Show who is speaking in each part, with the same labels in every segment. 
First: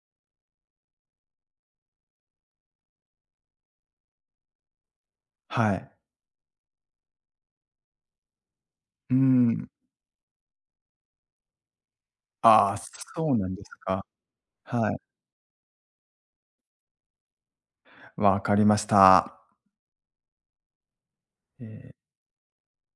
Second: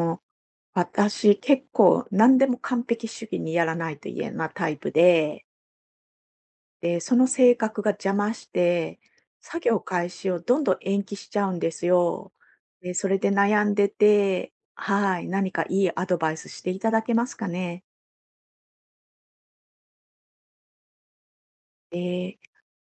Speaker 1: もう私、結構何でも完璧主義にやらないと嫌なタイプで、
Speaker 2: はい。
Speaker 1: で、その性格が邪魔して、
Speaker 2: うー
Speaker 1: 作
Speaker 2: ん。
Speaker 1: 業開始をどんどん延期しちゃうんですよ。
Speaker 2: ああ、
Speaker 1: で、それで
Speaker 2: そうなんで
Speaker 1: 悩
Speaker 2: す
Speaker 1: んで
Speaker 2: か。
Speaker 1: て、
Speaker 2: はい。
Speaker 1: はい、何かいいアドバイスしていただけますかね。
Speaker 2: わかりました。ええ、
Speaker 1: で、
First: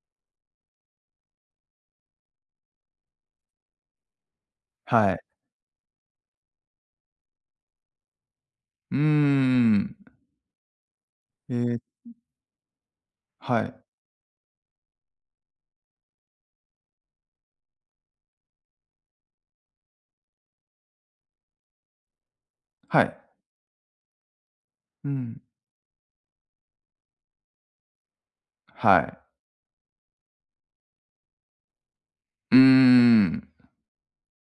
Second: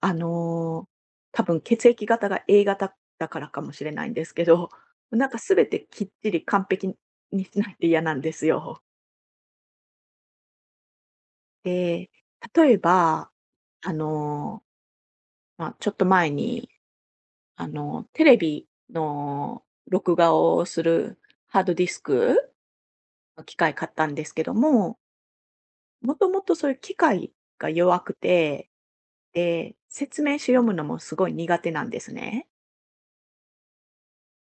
Speaker 1: あのー多分血液型が A 型だからかもしれないんですけど、
Speaker 2: はい。
Speaker 1: なんか全てきっちり完璧にしないと嫌なんですよ。
Speaker 2: うーん。ええ、
Speaker 1: で、例えば、
Speaker 2: はい。
Speaker 1: あのーまあ、ちょっと前に、テレビの録画をするハードディスク
Speaker 2: はい。
Speaker 1: の機械買ったんですけども、
Speaker 2: うん。
Speaker 1: もともとそういう機械が弱くて、
Speaker 2: はい。
Speaker 1: で、説明書読むのもすごい苦手なんですね。
Speaker 2: うーん。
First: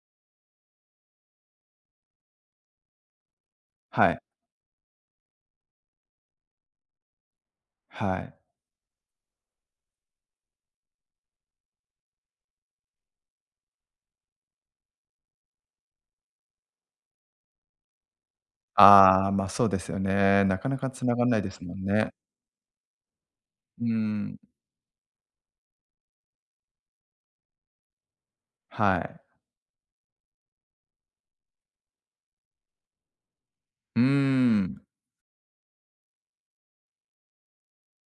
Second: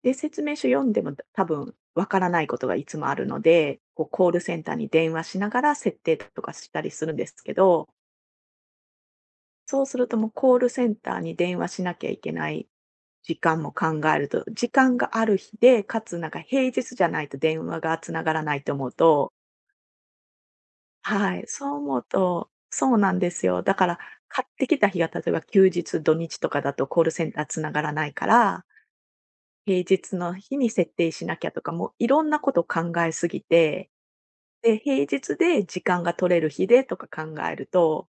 Speaker 1: で、説明書読んでも多分わからないことがいつもあるので、こう
Speaker 2: はい。
Speaker 1: コールセンターに電話しながら設定とかしたりするんですけど、
Speaker 2: はい。
Speaker 1: そうするともうコールセンターに電話しなきゃいけない時間も考えると、時間がある日で、かつなんか平日じゃないと電話が繋がらないと思う
Speaker 2: ああ、
Speaker 1: と。
Speaker 2: ま、そうですよね。なかなか繋がん
Speaker 1: は
Speaker 2: ない
Speaker 1: い、
Speaker 2: です
Speaker 1: そ
Speaker 2: も
Speaker 1: う
Speaker 2: ん
Speaker 1: 思う
Speaker 2: ね。
Speaker 1: とそうなんですよ。だ
Speaker 2: うー
Speaker 1: から
Speaker 2: ん。
Speaker 1: 買ってきた日が例えば休日、土日とかだとコールセンター繋がらないから、
Speaker 2: はい。
Speaker 1: 平日の日に設定しなきゃとか、もういろんなことを考えすぎて、
Speaker 2: うー
Speaker 1: で、
Speaker 2: ん。
Speaker 1: 平日で時間が取れる日でとか考えると、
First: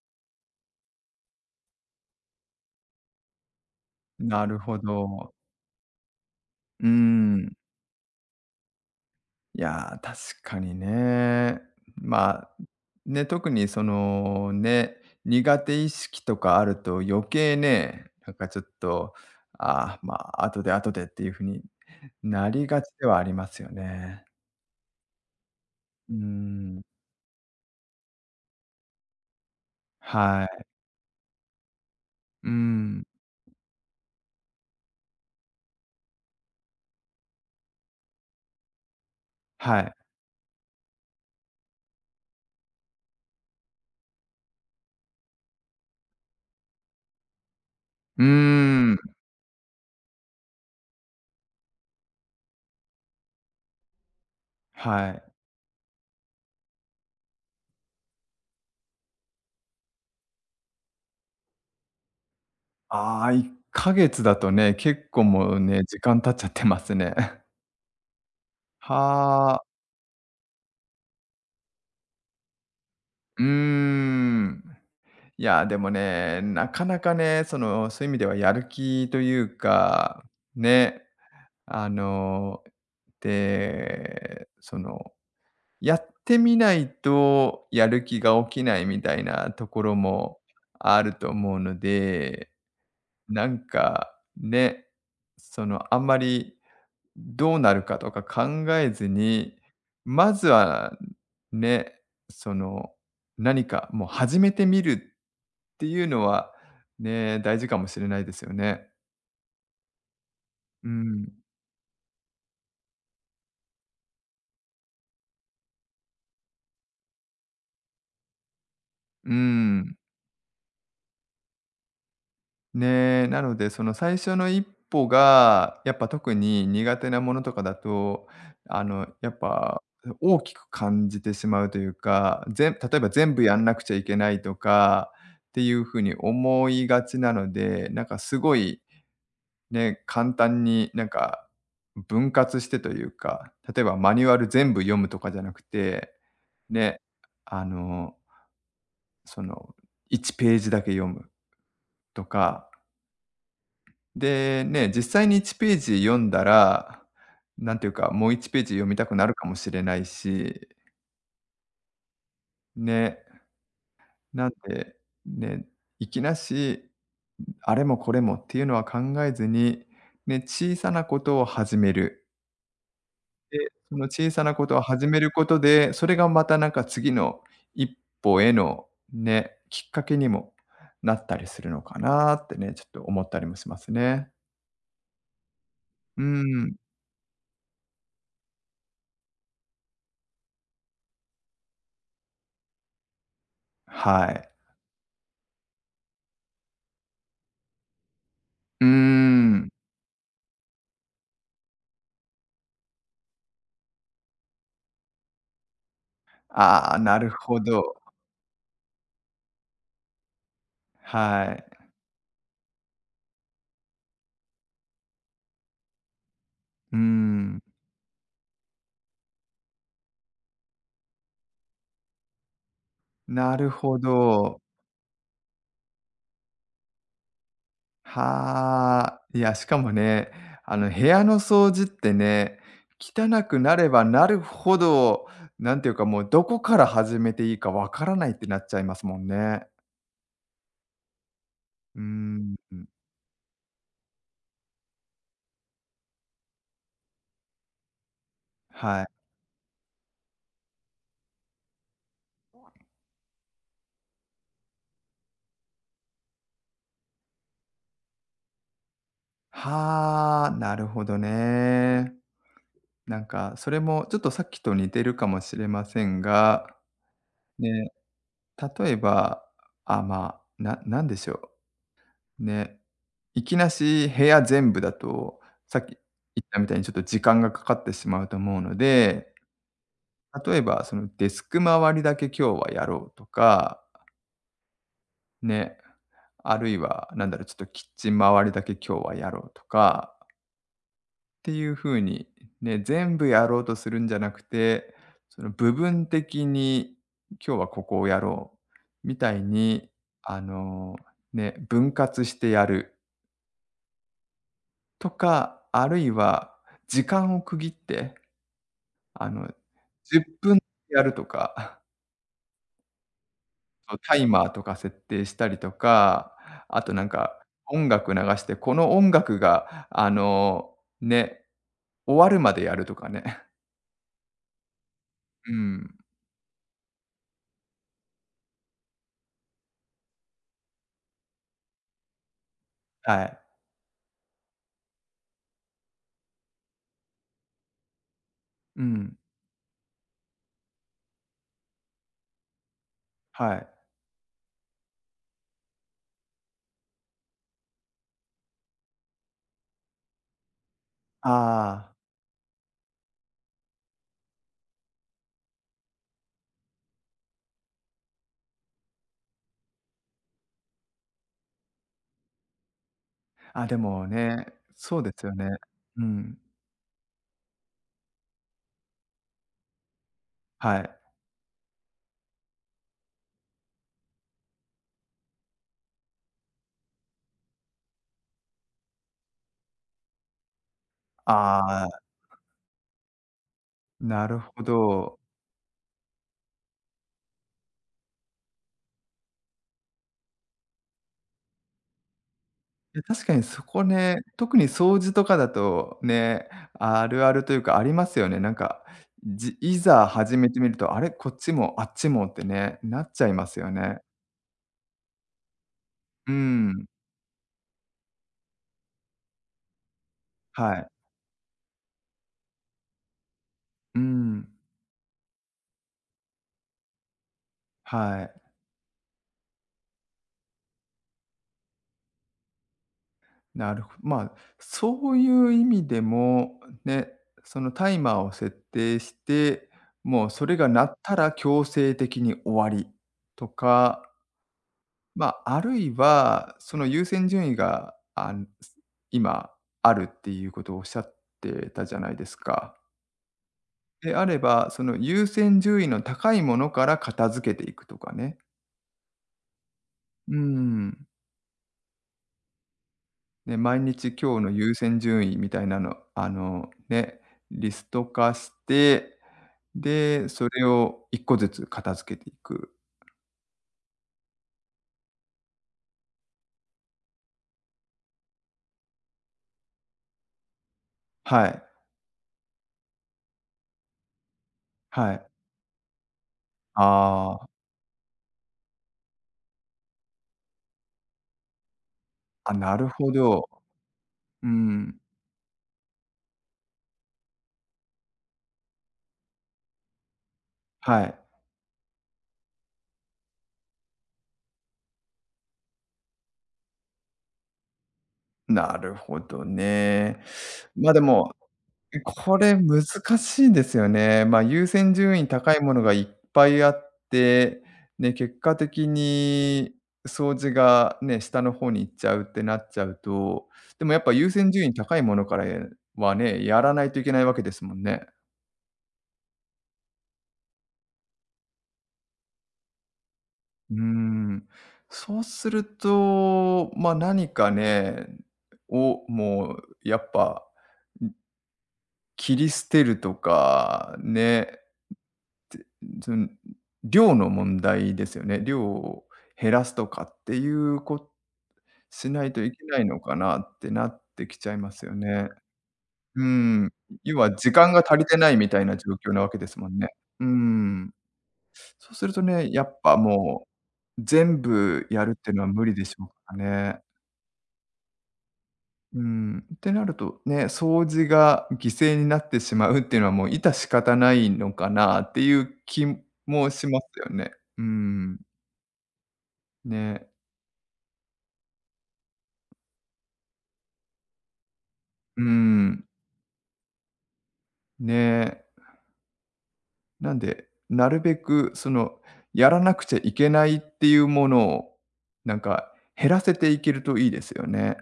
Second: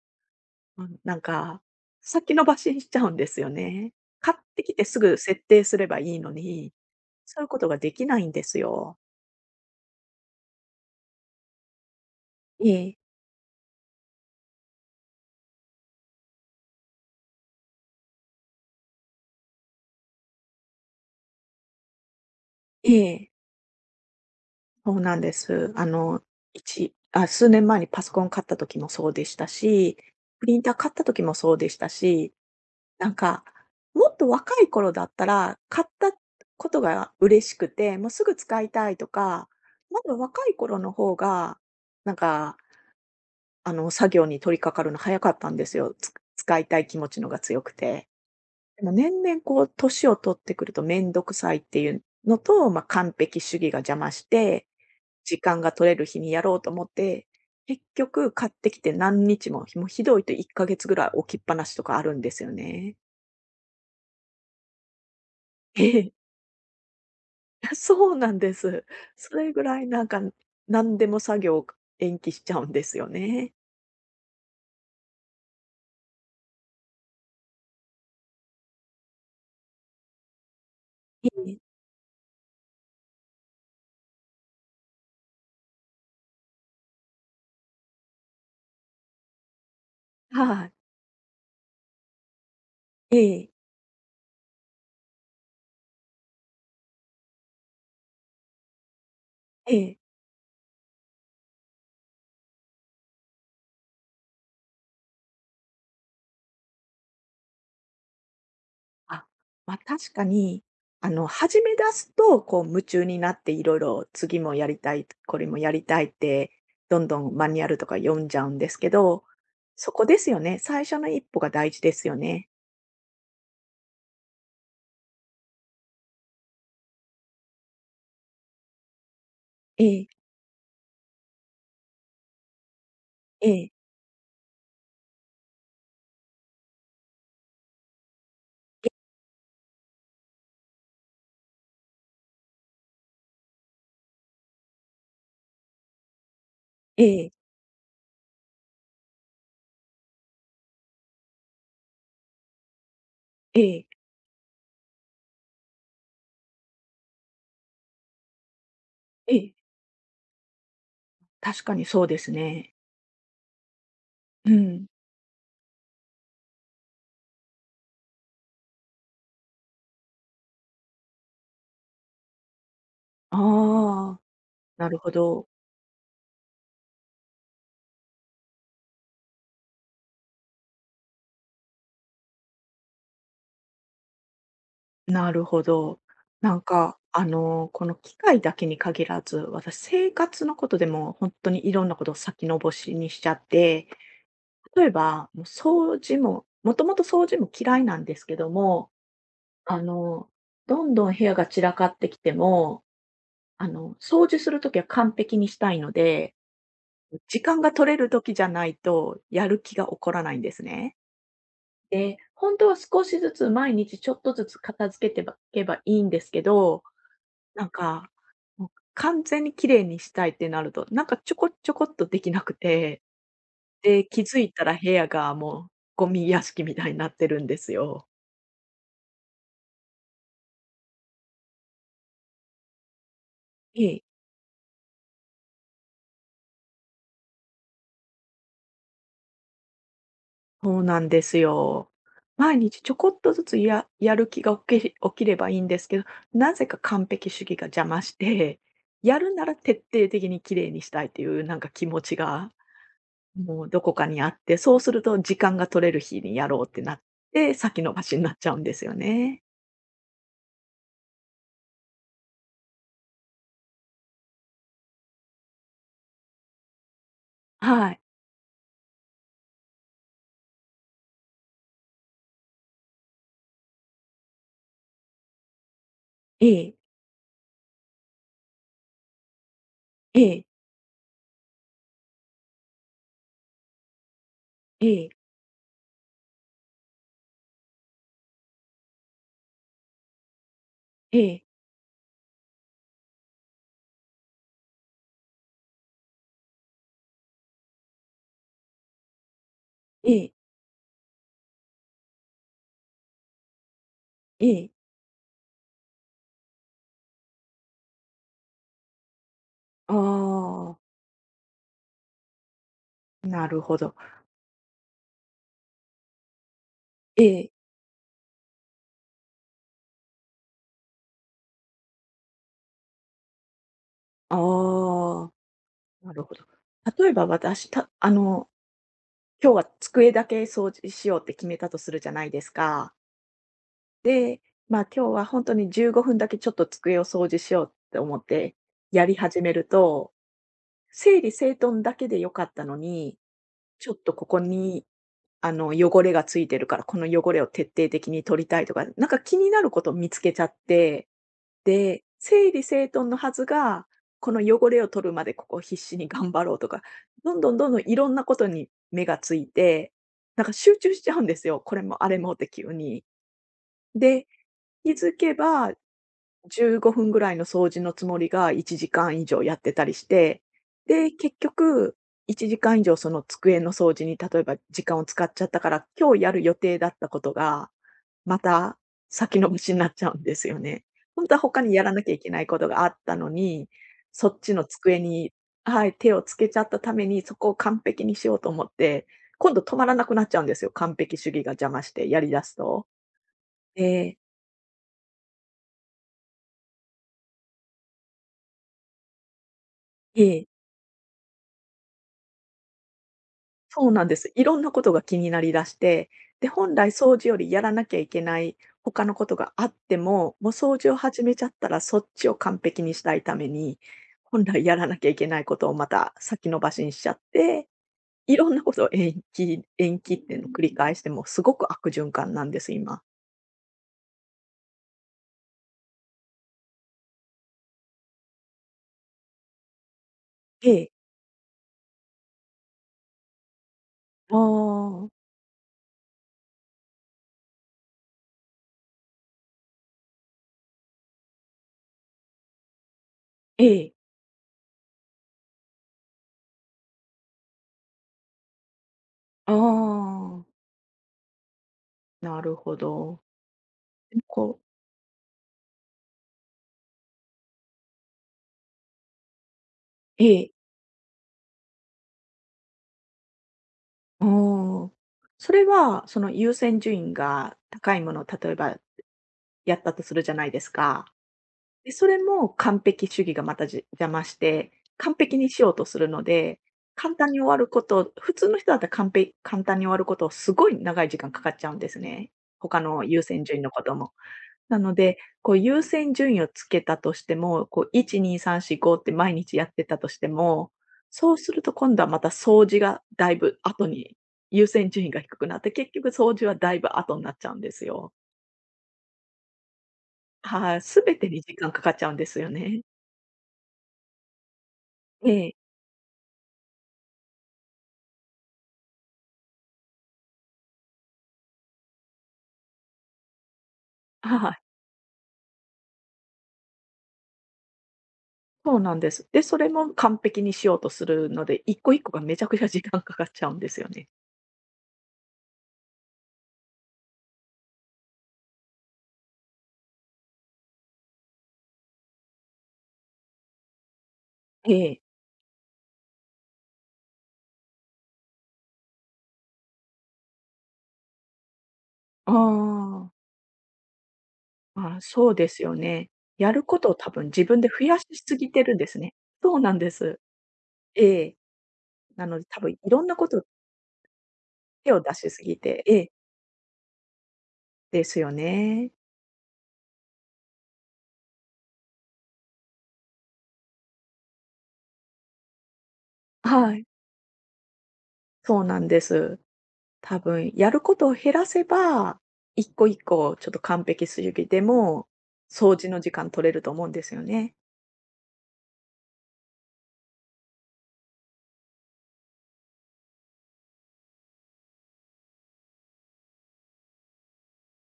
Speaker 1: うん、なんか、先延ばしにしちゃうんですよね。買っ
Speaker 2: なる
Speaker 1: てき
Speaker 2: ほ
Speaker 1: てすぐ
Speaker 2: ど。
Speaker 1: 設定すればいいのに、
Speaker 2: うー
Speaker 1: そういう
Speaker 2: ん。
Speaker 1: ことができないんですよ。
Speaker 2: いやー、確かにね。まあ、
Speaker 1: ええ、
Speaker 2: ね、特にそのね、苦手意識とかあると余計ね、なんかちょっと、ああ、まあ、後で後でっていう風になりがち
Speaker 1: え
Speaker 2: ではあ
Speaker 1: え、
Speaker 2: りますよね。
Speaker 1: そうなんです。
Speaker 2: うーん。
Speaker 1: 数年前にパソコン買った時もそうでしたし、
Speaker 2: は
Speaker 1: プリン
Speaker 2: い。
Speaker 1: ター買った時もそうでしたし、
Speaker 2: うーん。
Speaker 1: なんか、もっと若い頃だったら、買ったことが嬉しくて、もうすぐ使いたいとか、
Speaker 2: はい。
Speaker 1: まだ若い頃の方が、なんか作業に取り掛かるの早かったんですよ。使いたい気持ちのが強くて。
Speaker 2: うー
Speaker 1: でも
Speaker 2: ん。
Speaker 1: 年々こう年を取ってくるとめんどくさいっていうのと、まあ、完璧主義が邪魔して、
Speaker 2: はい。
Speaker 1: 時間が取れる日にやろうと思って、結局買ってきて何日も、もうひどいと1ヶ月ぐらい置きっぱなしとかあるんですよね。
Speaker 2: ああ、1ヶ月だとね、結構もうね、
Speaker 1: え
Speaker 2: 時
Speaker 1: え、
Speaker 2: 間経っちゃってますね。
Speaker 1: あ、そうなんです。それ
Speaker 2: は
Speaker 1: ぐ
Speaker 2: あ。
Speaker 1: らいなんか、何でも作業を延期しちゃうんですよ
Speaker 2: う
Speaker 1: ね。
Speaker 2: ーん。いや、でもね、なかなかね、その、そういう意味ではやる気というか、ね、
Speaker 1: ええ。
Speaker 2: あの、で、その、やってみないとやる気が起きないみたいなところも
Speaker 1: はい。
Speaker 2: あると思うので、
Speaker 1: え
Speaker 2: な
Speaker 1: え、
Speaker 2: んか、ね、その、あんまりどうなるかとか考えずに、
Speaker 1: ええ。
Speaker 2: まずはね、その、何かもう始めてみるっていうのはね、大事かもしれないですよね。
Speaker 1: あ、まあ、確かに、
Speaker 2: うん。
Speaker 1: 始め出すと、こう夢中になっていろいろ次もやりたい、これもやりたいって、どんどんマニュアルとか読んじゃうんですけど、
Speaker 2: う
Speaker 1: そ
Speaker 2: ん。
Speaker 1: こですよね。最初の一歩が大事ですよね。
Speaker 2: ね、なので、その最初の一歩が、やっぱ特に苦手なものとかだと、やっぱ
Speaker 1: ええ、
Speaker 2: 大きく感じてしまうというか、例えば全部
Speaker 1: え
Speaker 2: やん
Speaker 1: え、
Speaker 2: なくちゃいけないとかっていうふうに思いがちなので、なんかすごい
Speaker 1: ええ、
Speaker 2: ね、簡単になんか分割してというか、例えばマニュアル全部読むとかじゃなくて、ね、あの、その1ページだけ読むとか、
Speaker 1: ええ、
Speaker 2: で、ね、実際に1ページ読んだら、なんていうか、もう1ページ読みたくなる
Speaker 1: え
Speaker 2: かも
Speaker 1: え。
Speaker 2: しれないし、
Speaker 1: 確かにそうですね。
Speaker 2: ね、な
Speaker 1: う
Speaker 2: ん
Speaker 1: ん。
Speaker 2: で、ね、いきなし、あれもこれもっていうのは考えずに、ね、小さなことを始める。
Speaker 1: あ
Speaker 2: で、その
Speaker 1: あ、
Speaker 2: 小さなことを
Speaker 1: なる
Speaker 2: 始
Speaker 1: ほ
Speaker 2: めるこ
Speaker 1: ど。
Speaker 2: とで、それがまたなんか次の一歩へのね、きっかけにもなったりするのかなってね、ちょっと思ったりもしますね。
Speaker 1: なるほど。
Speaker 2: うー
Speaker 1: なん
Speaker 2: ん、
Speaker 1: か、この機械だけに限らず、私、生活のことでも本当にいろんなことを先延ばしにしちゃって、
Speaker 2: はい。
Speaker 1: 例えば、もう掃除ももともと掃除も嫌いなんですけど
Speaker 2: うー
Speaker 1: も、
Speaker 2: ん。
Speaker 1: あの、どんどん部屋が散らかってきても、掃除するときは完璧にしたいので、
Speaker 2: ああ、なる
Speaker 1: 時
Speaker 2: ほ
Speaker 1: 間が取
Speaker 2: ど。
Speaker 1: れるときじゃないと、やる気が起こらないんですね。
Speaker 2: はい。
Speaker 1: で、本当は少しずつ毎日ちょっとずつ片付けてばけばいいんですけど、
Speaker 2: うーん、
Speaker 1: なんか、もう完全に綺麗にしたいってなると、なんかちょこちょこっとできなくて、
Speaker 2: なるほ
Speaker 1: で、気づい
Speaker 2: ど。
Speaker 1: たら部屋がもうゴミ屋敷みたいになってるんですよ。
Speaker 2: はあ、いや、しかもね、部屋の掃除ってね、汚くな
Speaker 1: え
Speaker 2: れ
Speaker 1: え、
Speaker 2: ばなるほど、なんていうか、もうどこから始めていいかわからないってなっちゃいますもんね。
Speaker 1: そうなんですよ。
Speaker 2: うーん、ん、
Speaker 1: 毎日ちょこっとずつやる気が起きればいいんですけど、なぜか完璧主義が邪魔して、
Speaker 2: はい。
Speaker 1: やるなら徹底的に綺麗にしたいっていうなんか気持ちが、もうどこかにあって、そうすると時間が取れる日にやろうってなって、先延ばしになっちゃうんですよね。
Speaker 2: はあ、なるほどね。なんか、それもちょっとさっきと似てるかもしれませんが、ね、
Speaker 1: はい。
Speaker 2: 例えば、あ、まあ、なんでしょう。ね、いきなし部屋全部だと、さっき言っ
Speaker 1: え
Speaker 2: たみた
Speaker 1: え、
Speaker 2: いにちょっと時間がかかってしまうと思うので、
Speaker 1: ええ、
Speaker 2: 例えばそのデスク周りだけ今日はやろうとか、
Speaker 1: ええ、
Speaker 2: ね、あるいはなんだろう、ちょっとキッチン周りだけ今日はやろうとかっ
Speaker 1: ええ、
Speaker 2: ていう風に、ね、全部やろうとするんじゃなくて、その部分的に今日はここをやろうみたいに、
Speaker 1: ええ、
Speaker 2: あの、ね、分割してやる。
Speaker 1: ええ。
Speaker 2: とか、あるいは時間を区切って、あの、
Speaker 1: あ
Speaker 2: 10分やるとか、
Speaker 1: あ、なるほど。
Speaker 2: そう、タイマーとか設定したりとか、あとなん
Speaker 1: え
Speaker 2: か、
Speaker 1: え、
Speaker 2: 音楽流して、この音楽が、ね、終わるまでやるとかね。
Speaker 1: ああ、
Speaker 2: うん、
Speaker 1: なるほど。例えば私、たあの、今日は机だけ掃除しようって決めたとするじゃないですか。
Speaker 2: はい。
Speaker 1: で、まあ、今日は本当に15分だけちょっと机を掃除しようって思って
Speaker 2: う
Speaker 1: やり
Speaker 2: ん、
Speaker 1: 始めると、整理整頓だけで良かったのに、
Speaker 2: はい。
Speaker 1: ちょっとここに汚れがついてるから、この汚れを徹底的に取りたいとか、なんか気になることを見つけちゃって、
Speaker 2: あ
Speaker 1: で、整理整頓のはずが、この汚れを取るまでここを必死に頑張ろうとか、どんどんどんどんいろんなことに目がついて、なんか集中しちゃうんですよ。これもあれもって急に。
Speaker 2: あ、あ、でも
Speaker 1: で、
Speaker 2: ね、
Speaker 1: 気
Speaker 2: そうで
Speaker 1: づ
Speaker 2: すよ
Speaker 1: け
Speaker 2: ね。
Speaker 1: ば、
Speaker 2: うん、
Speaker 1: 15分ぐらいの掃除のつもりが1時間以上やってたりして、
Speaker 2: はい。
Speaker 1: で、結局1時間以上その机の掃除に例えば時間を使っちゃったから、今日やる予定だったことが、また先延ばしになっちゃうんですよね。本当は他にや
Speaker 2: あ
Speaker 1: ら
Speaker 2: あ、
Speaker 1: なきゃいけないことがあったのに、
Speaker 2: な
Speaker 1: そ
Speaker 2: る
Speaker 1: っち
Speaker 2: ほ
Speaker 1: の机
Speaker 2: ど。
Speaker 1: にはい、手をつけちゃったために、そこを完璧にしようと思って、今度止まらなくなっちゃうんですよ、完璧主義が邪魔してやり出すと。
Speaker 2: や、確かにそこ
Speaker 1: ええ。
Speaker 2: ね、特に掃除とかだとね、あるあるというかありますよね。なんか、いざ
Speaker 1: え
Speaker 2: 始めて
Speaker 1: え。
Speaker 2: みると、あれ、こっちもあっちもってね、なっちゃいますよ
Speaker 1: そう
Speaker 2: ね。
Speaker 1: なんです。いろんなことが気になりだして、
Speaker 2: う
Speaker 1: で、本
Speaker 2: ん、
Speaker 1: 来掃除よりやらなきゃいけない他のことがあっても、もう
Speaker 2: は
Speaker 1: 掃
Speaker 2: い。
Speaker 1: 除を始めちゃったらそっちを完璧にしたいために、
Speaker 2: う
Speaker 1: 本
Speaker 2: ん、
Speaker 1: 来やらなきゃいけないことをまた先延ばしにしちゃって、
Speaker 2: はい。
Speaker 1: いろんなことを延期延期っていうのを繰り返して、もうすごく悪循環なんです、今。
Speaker 2: なるほまあ、そういう意味でも、ね、そのタイマーを設定して、もうそれが
Speaker 1: え
Speaker 2: 鳴
Speaker 1: え。
Speaker 2: ったら強制的に終わりとか、
Speaker 1: ああ。
Speaker 2: まあ、あるいは、その優先順位が、あん、今あるっていうことをおっしゃってたじゃないですか。
Speaker 1: ええ。
Speaker 2: であれば、その優先順位の高いものから片付けていくとかね。
Speaker 1: あ
Speaker 2: う
Speaker 1: あ。
Speaker 2: ん。
Speaker 1: なるほど。
Speaker 2: ね、毎日
Speaker 1: で
Speaker 2: 今日の
Speaker 1: こう
Speaker 2: 優先順位みたいなの、ね、リスト化して、
Speaker 1: え
Speaker 2: で、そ
Speaker 1: え。
Speaker 2: れを一個ずつ片付けていく。
Speaker 1: ああ。それは、その優先順位が高いもの、例えばやったとするじゃないですか。
Speaker 2: はい、
Speaker 1: で、それも完璧主義がまた邪魔して、
Speaker 2: は
Speaker 1: 完
Speaker 2: い。
Speaker 1: 璧にしようとするので、簡単
Speaker 2: あ
Speaker 1: に
Speaker 2: あ、
Speaker 1: 終わること普通の人だったら完璧簡単に終わることをすごい長い時間かかっちゃうんですね。
Speaker 2: あ、な
Speaker 1: 他
Speaker 2: る
Speaker 1: の
Speaker 2: ほ
Speaker 1: 優先
Speaker 2: ど。
Speaker 1: 順位のことも。
Speaker 2: う
Speaker 1: なの
Speaker 2: ん、
Speaker 1: で、こう優先順位をつけたとしても、こう1、2、3、4、5って毎日やってたとしても、
Speaker 2: はい。
Speaker 1: そうすると今度はまた掃除がだいぶ後に優先順位が低くなって、結局掃除はだいぶ後になっちゃうんですよ。
Speaker 2: なるほどね。
Speaker 1: はい、
Speaker 2: ま、で
Speaker 1: 全
Speaker 2: も、
Speaker 1: てに時間かかっちゃうんで
Speaker 2: こ
Speaker 1: すよ
Speaker 2: れ難
Speaker 1: ね。
Speaker 2: しいですよね。ま、優先順位
Speaker 1: え
Speaker 2: 高
Speaker 1: え、
Speaker 2: いものがいっぱいあって、ね、結果的に掃除がね、下の方に行っちゃうってなっちゃうと、でもやっぱ優
Speaker 1: は
Speaker 2: 先
Speaker 1: い、
Speaker 2: 順位高いものからはね、やらないといけないわけですもんね。
Speaker 1: そうなんです。で、それも完璧にしようとするので、一個一個がめちゃくちゃ時間かかっちゃうんで
Speaker 2: うー
Speaker 1: すよね。
Speaker 2: ん。そうすると、ま、何かね、を、もうやっぱ、切り捨てるとか、ね。
Speaker 1: ええ、
Speaker 2: その、量の問題ですよね。量を減らすとかっていうこしない
Speaker 1: あ
Speaker 2: といけないの
Speaker 1: あ、
Speaker 2: かなってなってきちゃいますよ
Speaker 1: まあ、
Speaker 2: ね。
Speaker 1: そうですよね。
Speaker 2: う
Speaker 1: やる
Speaker 2: ん。
Speaker 1: ことを多
Speaker 2: 要
Speaker 1: 分
Speaker 2: は
Speaker 1: 自
Speaker 2: 時
Speaker 1: 分で
Speaker 2: 間が
Speaker 1: 増
Speaker 2: 足
Speaker 1: やし
Speaker 2: りてな
Speaker 1: す
Speaker 2: いみ
Speaker 1: ぎ
Speaker 2: た
Speaker 1: て
Speaker 2: い
Speaker 1: る
Speaker 2: な
Speaker 1: んで
Speaker 2: 状
Speaker 1: す
Speaker 2: 況
Speaker 1: ね。
Speaker 2: なわけで
Speaker 1: そ
Speaker 2: す
Speaker 1: う
Speaker 2: も
Speaker 1: な
Speaker 2: ん
Speaker 1: ん
Speaker 2: ね。
Speaker 1: です。
Speaker 2: うん。
Speaker 1: ええ、
Speaker 2: そうすると
Speaker 1: なので
Speaker 2: ね、
Speaker 1: 多
Speaker 2: や
Speaker 1: 分い
Speaker 2: っぱ
Speaker 1: ろんなこと
Speaker 2: もう、全部
Speaker 1: 手を
Speaker 2: やる
Speaker 1: 出
Speaker 2: っ
Speaker 1: し
Speaker 2: ていう
Speaker 1: す
Speaker 2: のは
Speaker 1: ぎ
Speaker 2: 無理
Speaker 1: て
Speaker 2: でしょうからね。
Speaker 1: ですよね。
Speaker 2: うん。ってなるとね、掃除が犠牲になってしまうっていうのはもう致し方ないのかなっていう気もし
Speaker 1: は
Speaker 2: ま
Speaker 1: い、
Speaker 2: すよね。うん。
Speaker 1: そうなんです。
Speaker 2: ね。
Speaker 1: 多分やることを減らせば、一個一個ちょっと完璧主義でも、
Speaker 2: うー
Speaker 1: 掃
Speaker 2: ん、
Speaker 1: 除の時間取れると思うんですよね。
Speaker 2: ねえ。なんで、なるべくその、やらなくちゃいけないっていうものを、なんか減らせていけるといいですよね。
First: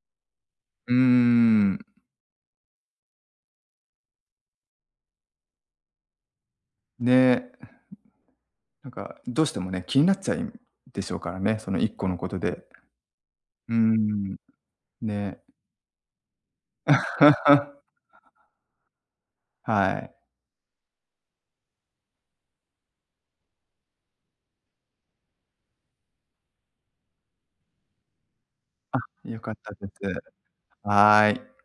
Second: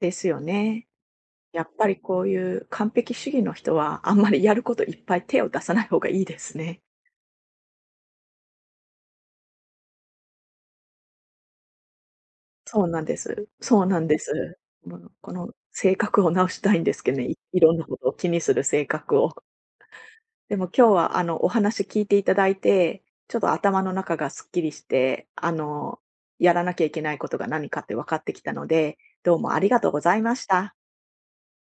Speaker 1: ですよね。
Speaker 2: うー
Speaker 1: やっ
Speaker 2: ん、
Speaker 1: ぱりこういう完璧主義の人は、あんまりやることいっぱい手を出さない方がいいですね。
Speaker 2: ね。なんかどうしてもね、気になっちゃいでしょうからね、その一個のことで。
Speaker 1: そうなんです。
Speaker 2: うー
Speaker 1: そうなんで
Speaker 2: ん、
Speaker 1: す。もうこ
Speaker 2: ね。
Speaker 1: の性格を直したいんですけどね、い ろんなことを気にする性格を。
Speaker 2: はい。
Speaker 1: でも今日はお話聞いていただいて、ちょっと頭の中がすっきりして、やらなきゃいけないことが何かって分かってきたので、どう
Speaker 2: 良か
Speaker 1: も
Speaker 2: っ
Speaker 1: あり
Speaker 2: た
Speaker 1: が
Speaker 2: で
Speaker 1: とうござ
Speaker 2: す。
Speaker 1: いました。
Speaker 2: はい。